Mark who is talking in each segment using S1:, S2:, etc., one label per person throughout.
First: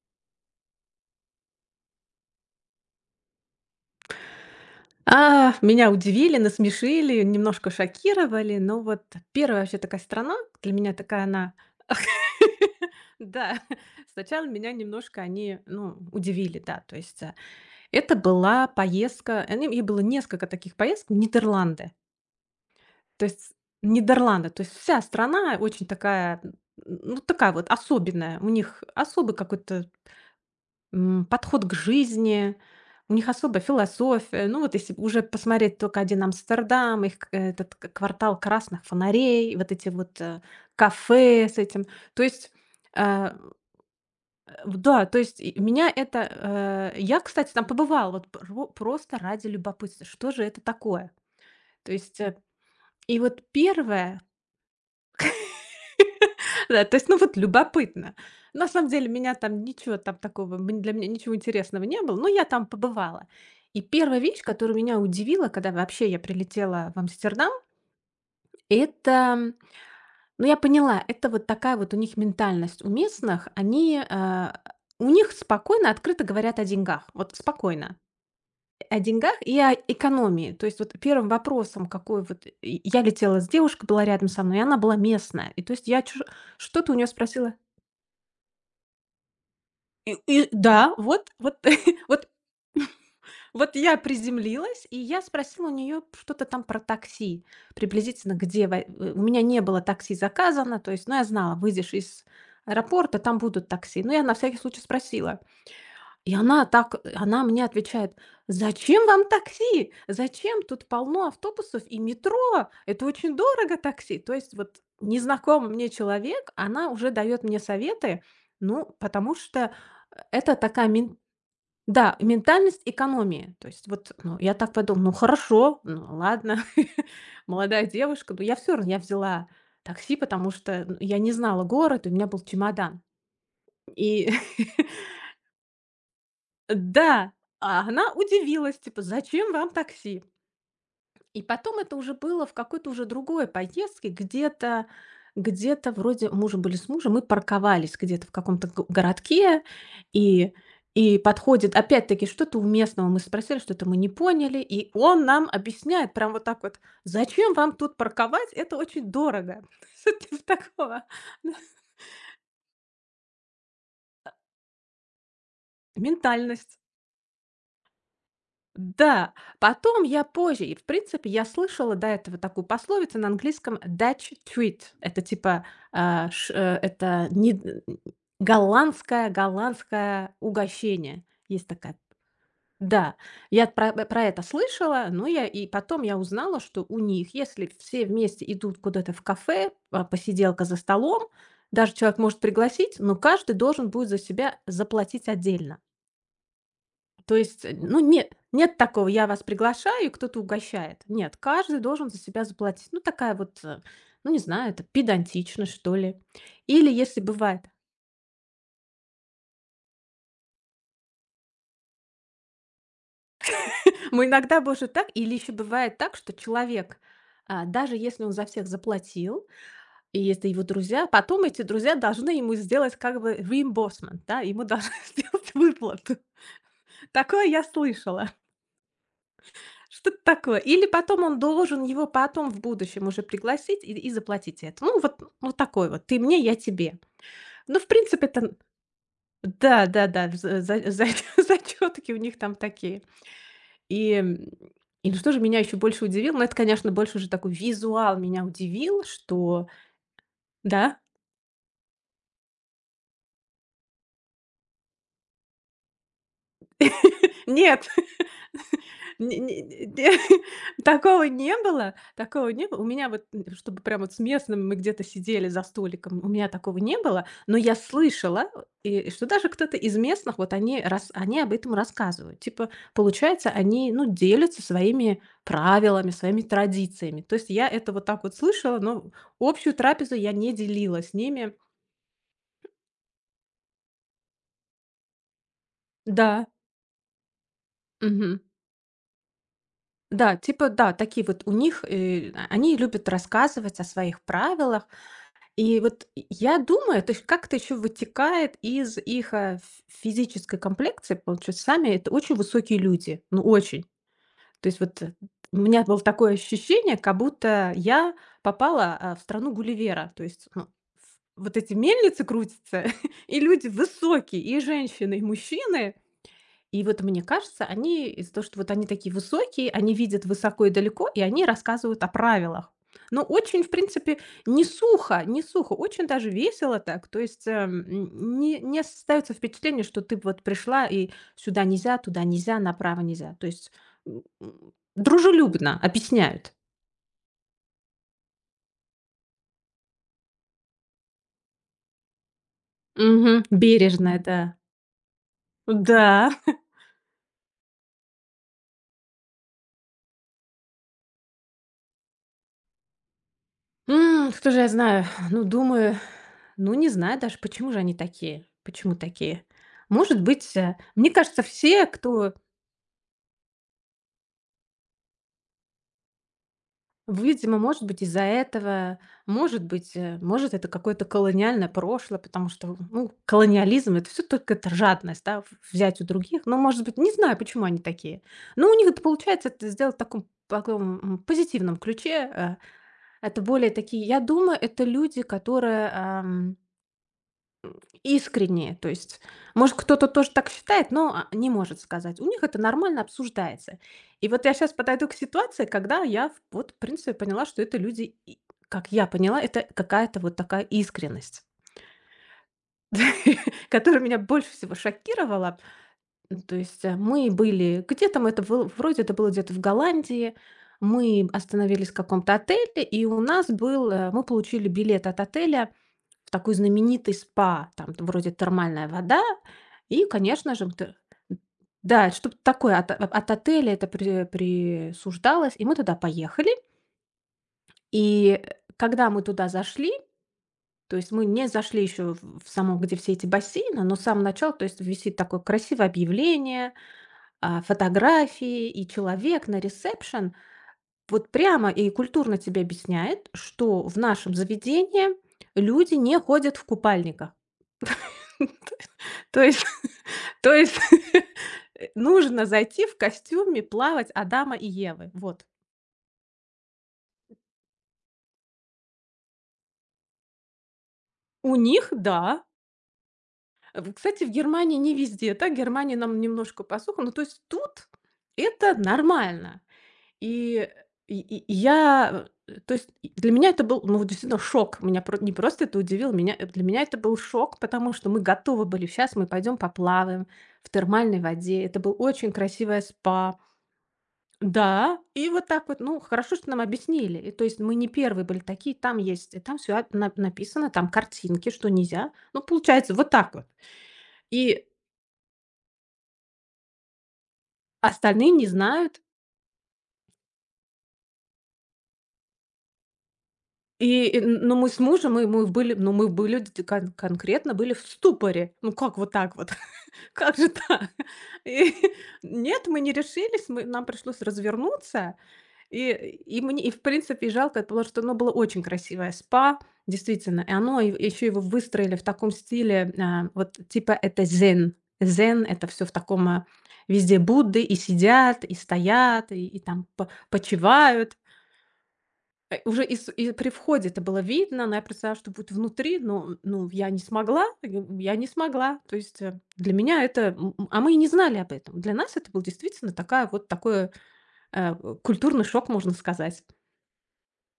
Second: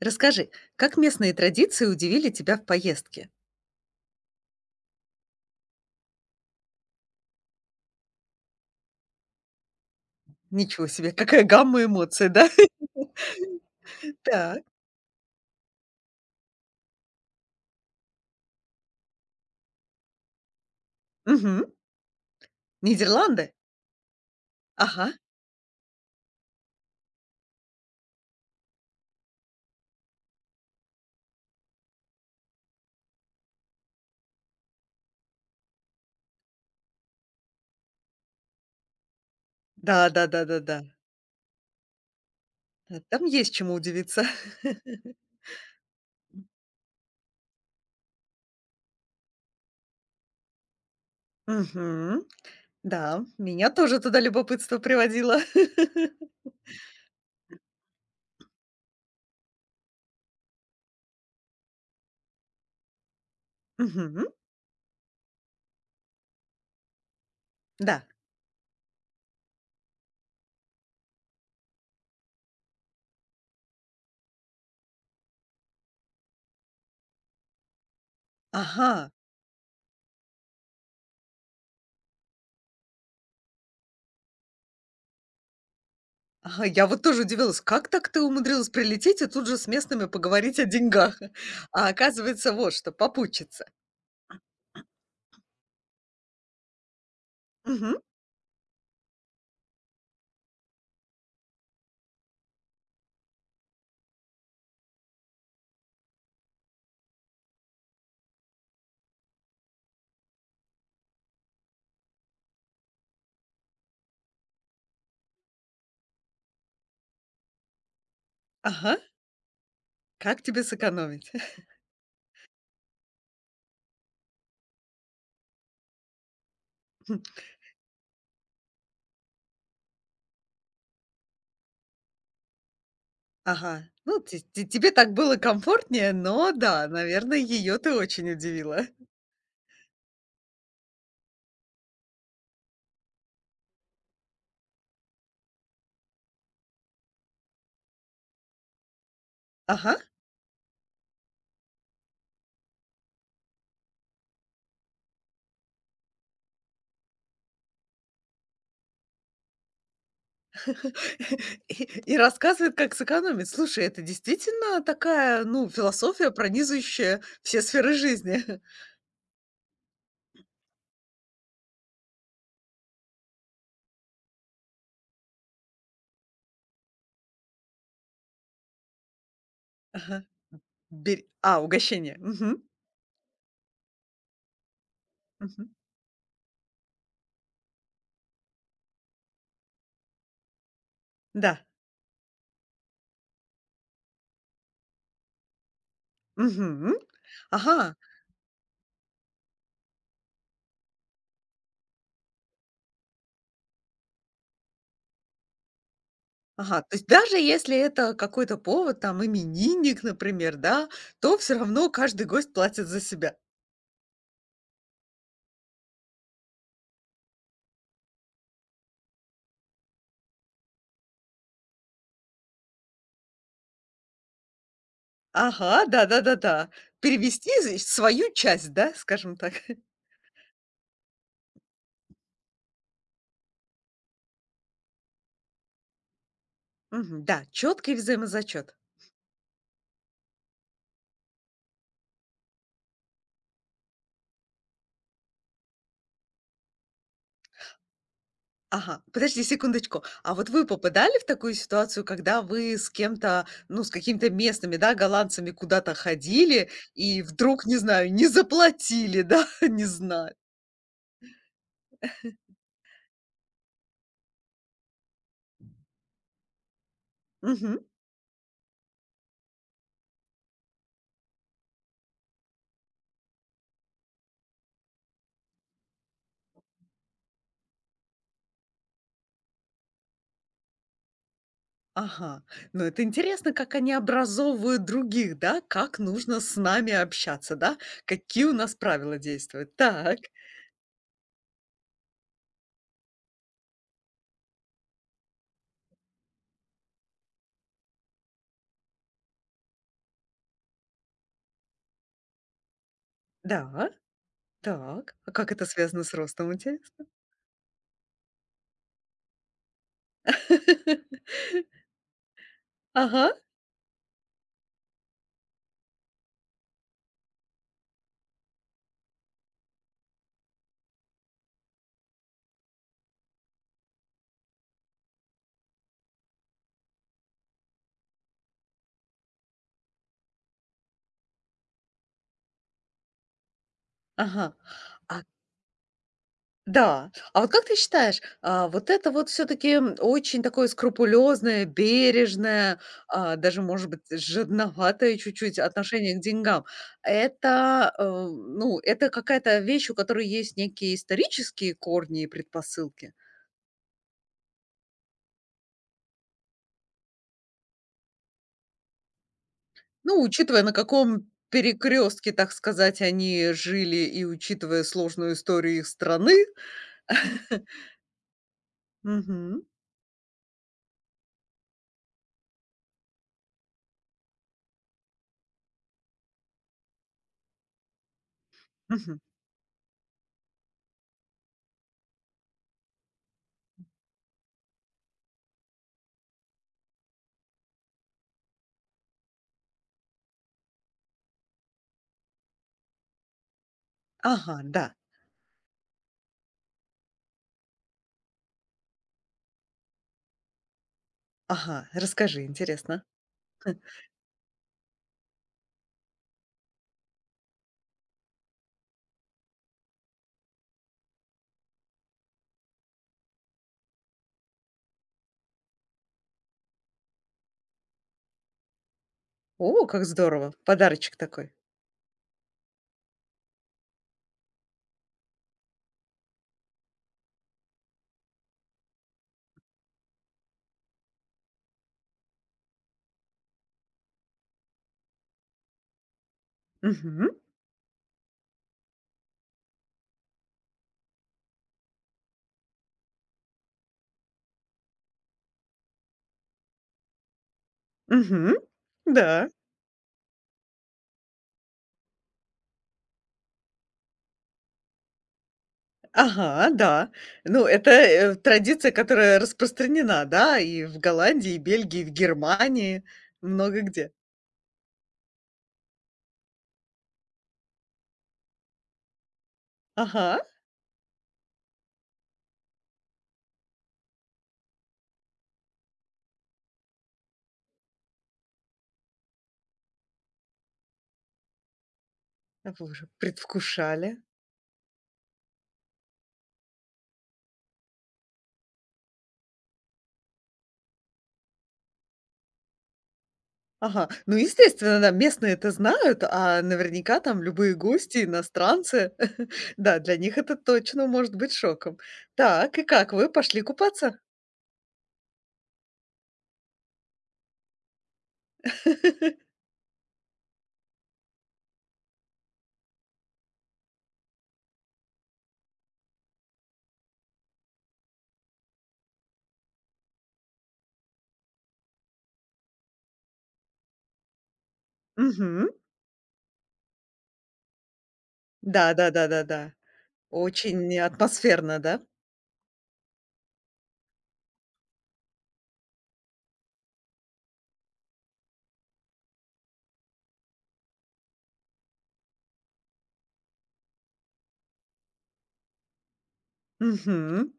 S1: Расскажи, как местные традиции удивили тебя в поездке?
S2: А, меня удивили, насмешили, немножко шокировали, но вот первая вообще такая страна, для
S1: Ничего
S2: меня
S1: себе,
S2: такая
S1: какая
S2: она
S1: гамма эмоций, да?
S2: Да, сначала
S1: Так.
S2: меня немножко они, ну, удивили, да, то есть, это была поездка, они и было несколько таких поездок в
S1: Мгм.
S2: Нидерланды. То есть
S1: Нидерланды?
S2: Нидерланды, то есть вся
S1: Ага.
S2: страна очень такая, н ну, такая вот особенная, у них особый какой-то подход к жизни, у них особая философия. Ну, вот если уже посмотреть только один Амстердам, их этот квартал красных фонарей, вот эти
S1: Да,
S2: вот
S1: да, да, да, да.
S2: кафе с этим. То есть,
S1: Там
S2: э,
S1: есть чему удивиться.
S2: да, то есть и меня это... я, кстати, там побывала вот просто ради любопытства. Что же это такое? То есть,
S1: Мгм.
S2: и
S1: Да,
S2: вот
S1: меня тоже туда
S2: первое,
S1: любопытство приводило.
S2: Да, то есть, ну, вот любопытно. На самом деле меня там ничего там такого, для меня ничего интересного не было, но я там побывала. И первая
S1: Мгм.
S2: вещь, которая меня удивила, когда вообще я прилетела в Амстердам,
S1: Да.
S2: это, ну, я поняла, это вот такая вот у них ментальность у местных. Они, у них спокойно, открыто говорят о деньгах. Вот спокойно. О
S1: Ага.
S2: деньгах и о экономии. То есть вот первым вопросом, какой вот... И я летела с девушкой, была рядом со мной, и она была местная. И то есть я
S1: Ага, я
S2: что-то у
S1: вот
S2: нее
S1: тоже
S2: спросила.
S1: удивилась, как так ты умудрилась прилететь и тут же с местными
S2: И
S1: поговорить о
S2: да,
S1: деньгах? А
S2: вот
S1: оказывается, вот что, попутчица.
S2: вот я приземлилась, и я спросила у нее что-то там про такси,
S1: Мгм.
S2: приблизительно, где у меня не было такси заказано, то есть, ну, я знала, выйдешь из аэропорта, там будут такси. Ну, я на всякий случай спросила. И она мне отвечает: "Зачем вам такси? Зачем? Тут полно автобусов и метро. Это очень дорого такси". То есть вот незнакомый мне человек, она уже дает мне советы, ну,
S1: Ага.
S2: потому что,
S1: Как
S2: это
S1: тебе
S2: такая мен
S1: сэкономить?
S2: да, ментальность экономии. То есть вот, ну, я так подумала: "Ну, хорошо, ну, ладно". Молодая девушка, но я все равно я взяла такси, потому что, ну, я не знала город, у меня был чемодан.
S1: Ага. Ну,
S2: И
S1: те тебе так было комфортнее, но да,
S2: Да,
S1: наверное, ее
S2: а
S1: ты
S2: она
S1: очень
S2: удивилась,
S1: удивила.
S2: типа: "Зачем вам такси?" И потом это уже было в какой-то уже другой поездке, где-то вроде мужа были с мужем, мы парковались где-то в каком-то го городке,
S1: Ага.
S2: и и подходит опять-таки что-то у местного мы спросили, что-то мы не поняли, и он нам объясняет прям вот так вот: "Зачем вам тут парковать? Это очень дорого". То вот типа такого,
S1: И рассказывает, как сэкономить. Слушай, это действительно такая, ну, философия,
S2: ментальность.
S1: пронизывающая все сферы жизни.
S2: Да, потом я позже, и в принципе я слышала до этого такую пословицу на английском Dutch treat. Это типа, это не голландское
S1: Ага.
S2: угощение. Есть такая.
S1: Угощение. Мгм.
S2: Да, я про это слышала, но я и
S1: Мгм.
S2: потом я узнала, что у них, если все вместе идут куда-то в кафе, посиделка за столом,
S1: Да.
S2: даже человек может пригласить, но каждый должен будет за себя заплатить отдельно.
S1: Мгм.
S2: То есть,
S1: Ага.
S2: ну, нет, нет такого: "Я вас приглашаю, и кто-то угощает". Нет, каждый должен за себя заплатить. Ну, такая вот, ну, не знаю, это педантичность, что ли.
S1: Ага.
S2: Или
S1: То есть
S2: если
S1: даже
S2: бывает
S1: если это какой-то повод, там, именинник, например, да, то все равно каждый гость платит за себя.
S2: мы иногда, боже, так или еще бывает так, что человек, даже если он за всех заплатил, и это его друзья, потом эти друзья должны ему сделать как бы reimbursement, да, ему должны сделать
S1: Ага,
S2: выплату.
S1: да-да-да-да.
S2: Такое
S1: Перевести
S2: я
S1: з свою
S2: слышала.
S1: часть, да, скажем так.
S2: Что-то такое. Или потом он должен его потом в будущем уже пригласить и заплатить это. Ну, вот такой вот: ты мне, я тебе.
S1: Мгм, да,
S2: Ну, в
S1: четкий
S2: принципе, это н
S1: взаимозачет.
S2: да-да-да, за за за зачётки у них там такие. И, и ну, что же меня еще больше удивило? Ну, это, конечно, больше уже такой визуал меня удивил,
S1: Ага, подожди
S2: что
S1: секундочку. А вот вы
S2: да,
S1: попадали в такую ситуацию, когда вы с кем-то, ну, с какими-то местными, да, голландцами куда-то ходили и вдруг, не
S2: нет.
S1: знаю, не заплатили,
S2: Не
S1: да,
S2: не
S1: не
S2: не
S1: знаю?
S2: такого не было, такого не было. У меня вот, чтобы прям вот с местным мы где-то сидели за столиком, у меня такого не было, но я
S1: Мгм.
S2: слышала, и что даже кто-то из местных, вот они рас они об этом рассказывают. Типа, получается, они, ну, делятся своими правилами, своими традициями. То есть я это вот так вот слышала, но общую трапезу я не делила с ними.
S1: Ага. Ну, это интересно, как они образовывают других, да, как нужно
S2: Да.
S1: с нами общаться, да, какие у нас правила действуют. Так,
S2: Да, типа, да, такие вот у них, а они любят рассказывать о своих правилах. И вот и я думаю, то есть как это ж как-то еще вытекает из их, а, ф физической комплекции. Получается, сами это очень высокие люди, ну, очень.
S1: да.
S2: То есть вот,
S1: Так, а как
S2: у
S1: это
S2: меня было
S1: связано с
S2: такое
S1: ростом,
S2: ощущение,
S1: интересно?
S2: как будто я попала, в страну Гулливера. То есть, ну, ф вот эти мельницы крутятся,
S1: Ага,
S2: и люди высокие, и женщины, и мужчины. И вот мне кажется, они из-за того, что вот они такие высокие, они видят высоко и далеко, и они рассказывают о правилах. Но очень, в принципе, не сухо, не сухо, очень даже весело так. То есть не остается впечатление, что ты вот пришла и сюда нельзя, туда нельзя, направо нельзя. То есть
S1: ага. А,
S2: дружелюбно объясняют.
S1: да. А вот как ты считаешь, а, вот это вот все таки очень такое скрупулезное, бережное,
S2: Мгм.
S1: а, даже, может быть,
S2: Бережно, да.
S1: жадноватое чуть-чуть отношение к
S2: Да.
S1: деньгам — это, ну, это какая-то вещь, у которой есть некие исторические корни и предпосылки?
S2: Кто же я знаю? Ну, думаю, ну, не знаю даже, почему же они такие? Почему такие? Может
S1: Ну,
S2: быть,
S1: учитывая, на
S2: мне
S1: каком
S2: кажется, все,
S1: перекрестке,
S2: кто,
S1: так сказать, они жили, и учитывая сложную историю их страны.
S2: видимо, может быть, из-за этого, может
S1: Мгм.
S2: быть, может, это какое-то колониальное прошлое, потому что, ну, колониализм это все только это жадность, да, взять у других. Но, может быть, не знаю, почему они такие. Но у них это
S1: Мгм.
S2: получается это сделать в таком, таком позитивном ключе. Это более такие, я думаю, это люди, которые искренне, то есть, может, кто-то тоже так считает, но, не может сказать. У них это нормально обсуждается. И вот я
S1: Ага,
S2: сейчас
S1: да.
S2: подойду к ситуации, когда я в вот, в принципе, поняла, что это люди и как я поняла, это какая-то вот такая искренность,
S1: Ага, расскажи, интересно.
S2: которая меня больше всего шокировала. То есть, мы были где там это было? Вроде это было где-то в Голландии. Мы остановились в каком-то отеле, и у нас был, мы получили билет от отеля в такой знаменитый спа, там т вроде термальная вода
S1: О,
S2: и,
S1: как здорово!
S2: конечно же, т
S1: Подарочек такой.
S2: да, что-то такое от отеля это присуждалось, и мы туда поехали. И, когда мы туда зашли, то есть мы не зашли еще в само, где все эти бассейны, но с самого начала, то есть висит такое красивое объявление,
S1: Мгм.
S2: фотографии, и человек на ресепшн вот прямо и культурно тебе объясняет, что в нашем заведении люди не ходят в купальниках.
S1: Мгм.
S2: То
S1: Да.
S2: есть то есть нужно зайти в костюме плавать Адама и Евы. Вот.
S1: Ага, да. Ну, это, традиция, которая распространена, да, и в Голландии,
S2: У
S1: и
S2: них,
S1: Бельгии, и в
S2: да.
S1: Германии, много
S2: В
S1: где.
S2: кстати, в Германии не везде так. Германия нам немножко посуха. Ну, то есть тут это нормально.
S1: Ага.
S2: И и я, то есть и для меня это был, ну, вот действительно шок. Меня про не просто это удивило, меня для меня это был шок, потому что мы готовы были: "Сейчас мы пойдем поплаваем в термальной воде". Это был очень
S1: А
S2: красивое
S1: вы уже
S2: спа.
S1: предвкушали.
S2: Да, и вот так вот, ну, хорошо, что нам объяснили. И то есть мы не первые были такие, там есть, и там все написано, там картинки, что нельзя. Ну, получается, вот так вот.
S1: Ага. Ну,
S2: И
S1: естественно, да, местные это знают, а наверняка там любые гости,
S2: остальные не знают.
S1: иностранцы. Да, для них это точно может быть шоком. Так, и как, вы пошли купаться?
S2: Ну, мы с мужем, мы были, ну, мы были конкретно были в ступоре. Ну, как вот так вот? Как же так? И нет, мы не решились, нам пришлось развернуться. И и мне и в принципе жалко, потому что оно было очень красивое спа, действительно. И оно еще его выстроили в таком стиле, вот типа это "Зен". "Зен" — это
S1: Мгм.
S2: все в таком, везде Будды и сидят, и
S1: Да, да, да,
S2: стоят,
S1: да,
S2: и
S1: да.
S2: там по
S1: Очень
S2: почивают.
S1: атмосферно, да?
S2: Уже и с и при входе это было видно, но я представляла, что будет внутри, но, ну, я не смогла, я не смогла. То есть, для меня это, а мы и не знали об этом. Для нас это был действительно такая вот такой э, культурный шок, можно сказать.
S1: Мгм.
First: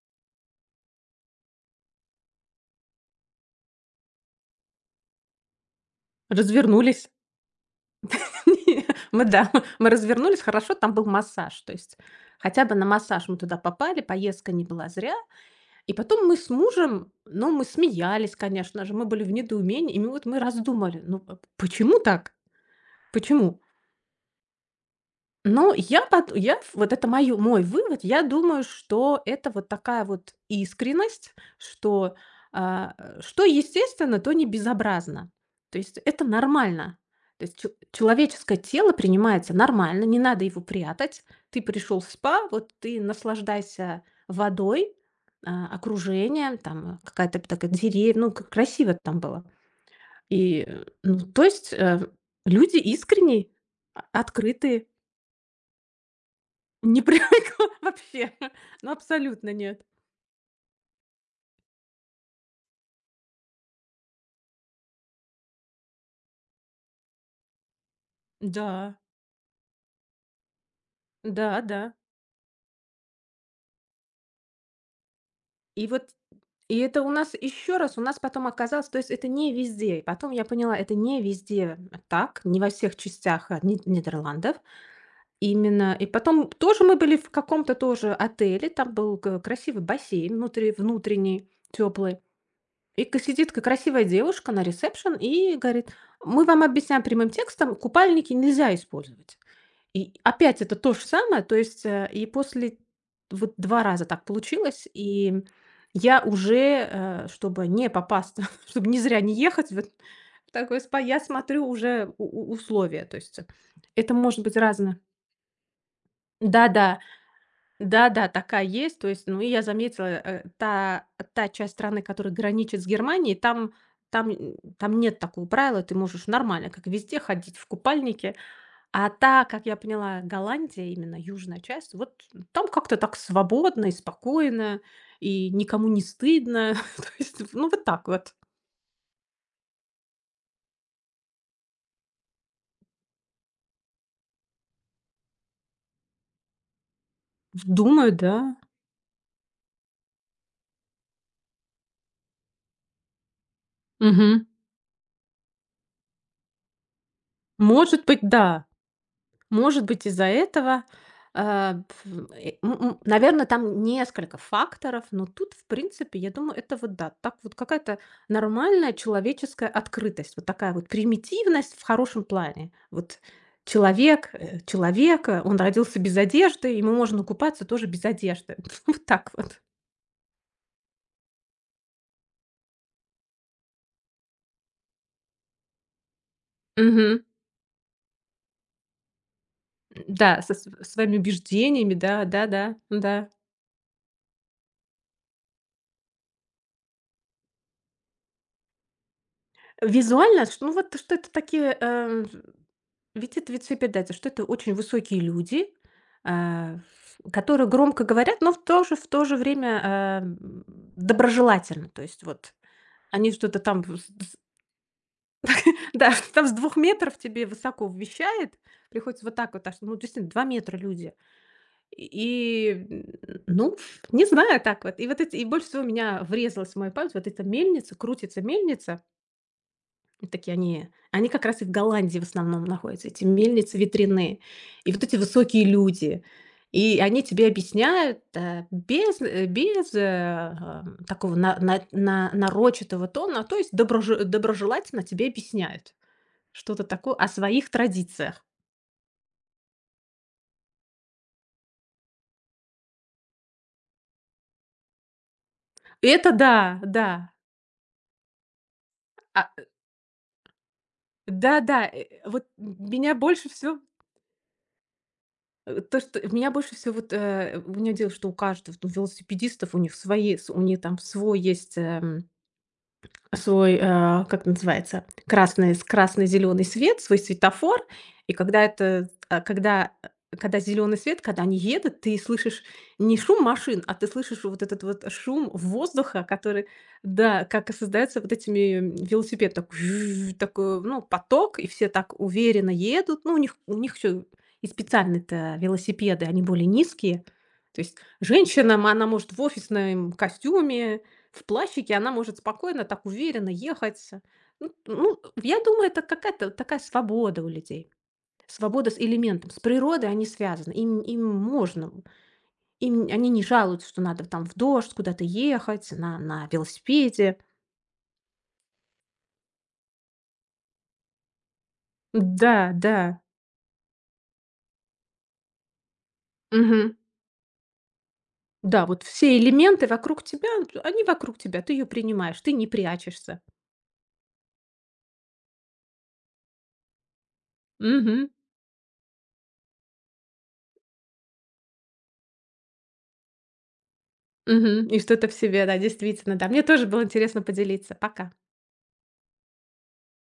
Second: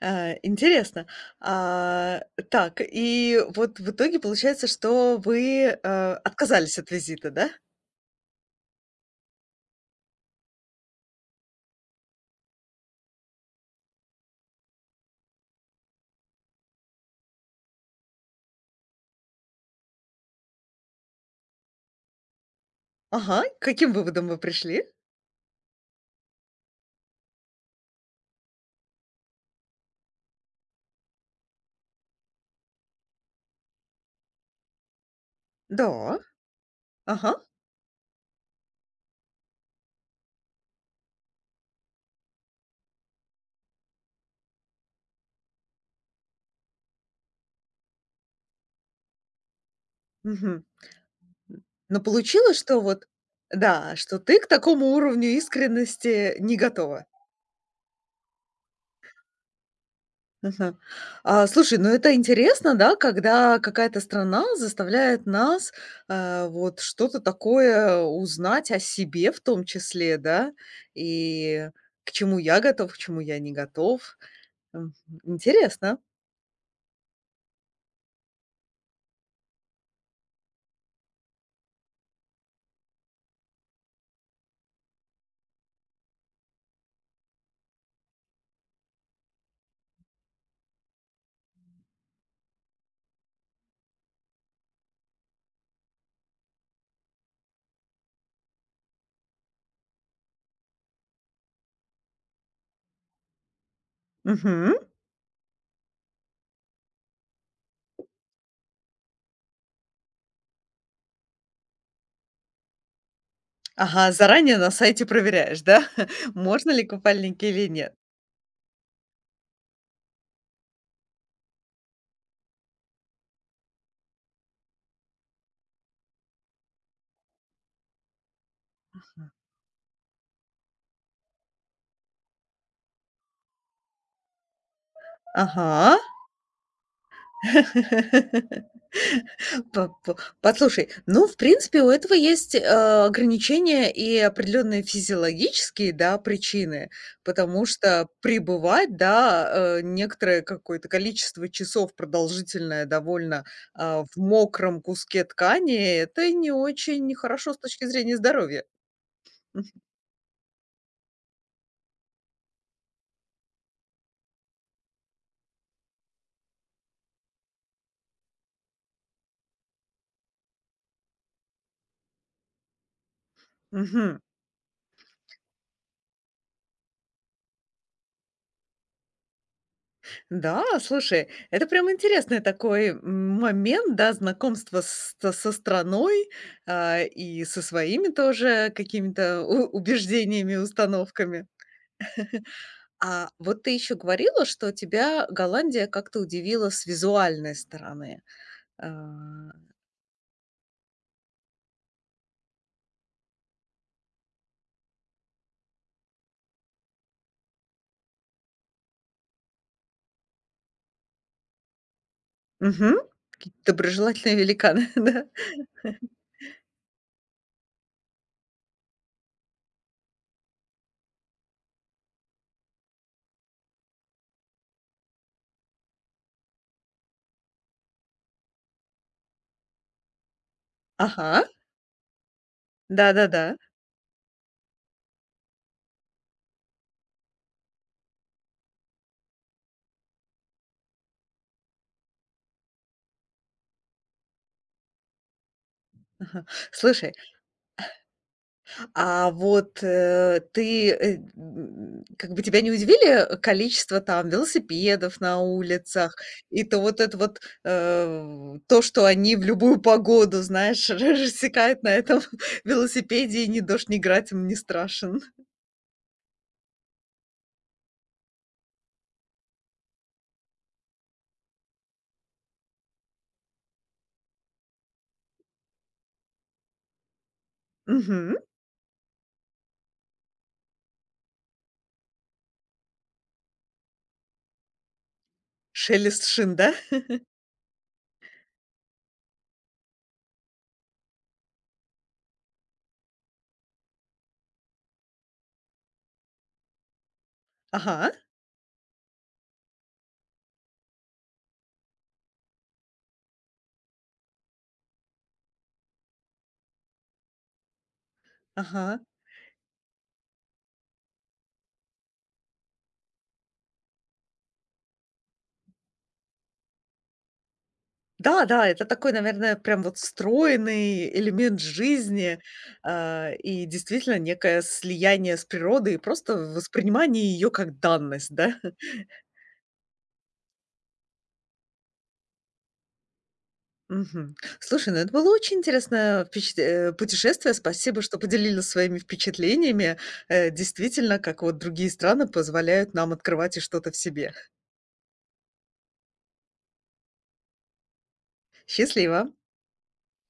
S1: А, интересно. А, так, и вот в итоге получается, что вы, отказались от
S2: Развернулись.
S1: визита, да?
S2: Мы, да, мы развернулись. Хорошо, там был массаж. То есть хотя бы на массаж мы туда попали, поездка не была зря. И потом мы с мужем, ну, мы смеялись, конечно же, мы были в недоумении. И мы раздумали, ну, п почему так?
S1: Ага.
S2: Почему?
S1: К каким выводом вы пришли?
S2: Ну, я пот я вот это мою мой вывод. Я думаю, что это вот такая вот искренность, что, что естественно, то не безобразно. То есть
S1: Да.
S2: это нормально.
S1: Ага.
S2: То есть че человеческое тело принимается нормально, не надо его прятать. Ты пришел в спа, вот ты наслаждайся водой, окружением, там, какая-то такая деревья, ну, к красиво там было. И,
S1: Мгм.
S2: ну, то есть,
S1: Но получилось,
S2: люди
S1: что вот
S2: искренние,
S1: да,
S2: а
S1: что ты к такому
S2: открытые.
S1: уровню искренности не
S2: Не
S1: готова?
S2: привыкла вообще. Ну, абсолютно нет.
S1: Ага. А, слушай, ну это интересно, да, когда какая-то страна заставляет нас, а, вот что-то такое узнать о
S2: Да,
S1: себе в том числе, да,
S2: да,
S1: и
S2: да.
S1: к чему я готов, к чему я не готов. М,
S2: И
S1: интересно.
S2: вот и это у нас еще раз, у нас потом оказалось, то есть это не везде. И потом я поняла, это не везде так, не во всех частях Нидерландов. Именно. И потом тоже мы были в каком-то тоже отеле, там был красивый бассейн внутри, внутренний, теплый. И сидит красивая девушка на ресепшн и говорит, мы вам объясняем прямым текстом, купальники нельзя использовать. И опять это то же самое, то есть, и после вот 2 раза так
S1: Мгм.
S2: получилось, и я уже, чтобы не попасться, чтобы не зря не ехать вот в такой спа, я смотрю уже у условия, то есть
S1: Ага,
S2: это может
S1: заранее
S2: быть
S1: на
S2: разное.
S1: сайте проверяешь, да, можно ли
S2: Да-да,
S1: купальники или нет.
S2: да-да, такая есть, то есть, ну, и я заметила, та часть страны, которая граничит с Германией, там нет такого правила, ты можешь нормально, как везде, ходить в купальнике. А та, как я поняла, Голландия, именно южная часть, вот там как-то так свободно и спокойно, и никому
S1: Ага.
S2: не стыдно. То есть, ну, вот так вот.
S1: По Послушай, ну, в принципе, у этого есть, ограничения и определенные физиологические, да, причины, потому что
S2: Думаю, да.
S1: пребывать, да, некоторое какое-то количество часов продолжительное довольно, а, в
S2: Мгм.
S1: мокром куске ткани — это не очень хорошо с точки
S2: Может
S1: зрения
S2: быть,
S1: здоровья.
S2: да.
S1: Мгм.
S2: Может быть, из-за этого, наверное, там несколько факторов, но тут, в принципе, я думаю, это вот да, так вот какая-то нормальная человеческая открытость, вот такая вот примитивность в хорошем плане. Вот
S1: Мгм.
S2: человек, человек, он родился без одежды, ему можно купаться тоже без одежды. Вот так вот.
S1: Да, слушай, это прям интересный такой м, момент, да, знакомство с- со со страной, а,
S2: Мгм.
S1: и со своими тоже какими-то у-
S2: Да, со
S1: убеждениями,
S2: св своими
S1: установками.
S2: убеждениями, да, да-да, да. да.
S1: А вот ты еще говорила, что тебя Голландия как-то удивила с визуальной стороны. А,
S2: Визуально, что, ну, вот что это такие, э, видит вид свидетель, что это очень высокие люди, а, в которые громко говорят, но в то же время, доброжелательно. То есть вот
S1: Мгм.
S2: они
S1: Какие
S2: что-то там, в с
S1: доброжелательные великаны, да.
S2: да, что там с 2 м тебе высоко вещает, приходится вот так вот, аж, ну, действительно 2 м люди. И, ну, не знаю, так вот. И вот эти и больше всего меня врезалась в мою память вот эта мельница, крутится мельница. Такие они как
S1: Ага.
S2: раз и в Голландии в основном находятся, эти
S1: Да-да-да.
S2: мельницы ветряные. И вот эти высокие люди. И они тебе объясняют, э, без, э, без, э, а, такого на нарочитого тона, то есть доброжелательно тебе объясняют что-то
S1: Слушай,
S2: такое о своих традициях.
S1: а вот, ты, м, как бы тебя не удивили количество там велосипедов на улицах?
S2: Это
S1: И
S2: да,
S1: то вот это
S2: да.
S1: вот, то, что они в
S2: А,
S1: любую погоду, знаешь, рассекают
S2: да-да,
S1: на этом
S2: вот меня
S1: велосипеде,
S2: больше
S1: и ни
S2: всего,
S1: дождь, ни град им не страшен.
S2: то, что меня больше всего вот, у меня дело, что у каждого, вот у велосипедистов, у них свои, с у них там свой есть, свой, как называется, красный с красно-зеленый свет, свой светофор. И
S1: Мгм.
S2: когда это, когда, когда зеленый свет, когда они едут, ты слышишь не шум машин, а ты слышишь вот этот вот шум
S1: Шелест
S2: воздуха,
S1: шин,
S2: который,
S1: да?
S2: да, как и создается вот этими велосипед такой, такой, ну, поток, и все так уверенно едут. Ну, у них еще и специальные-то велосипеды, они более низкие. То есть
S1: Ага,
S2: женщина, она может в офисном костюме, в плащике она может спокойно, так уверенно ехать. Ну, я думаю, это какая-то такая свобода у людей. Свобода с
S1: ага.
S2: элементом, с природой они связаны, им можно, им, они не жалуются, что надо там в дождь куда-то ехать, на велосипеде.
S1: Да, да, это такой, наверное, прям вот встроенный элемент жизни,
S2: Да, да,
S1: а, и действительно некое слияние с природой, и просто
S2: мгм.
S1: воспринимание ее как данность, да?
S2: Да, вот все элементы вокруг тебя, они вокруг тебя, ты ее принимаешь, ты не прячешься.
S1: Мгм. Слушай, ну это было очень интересное впечат- путешествие. Спасибо, что
S2: Мгм.
S1: поделились своими впечатлениями. Действительно, как вот другие страны позволяют нам открывать и что-то в себе.
S2: Мгм. И что-то в себе, да, действительно, да. Мне тоже было интересно поделиться. Пока.
S1: Счастливо!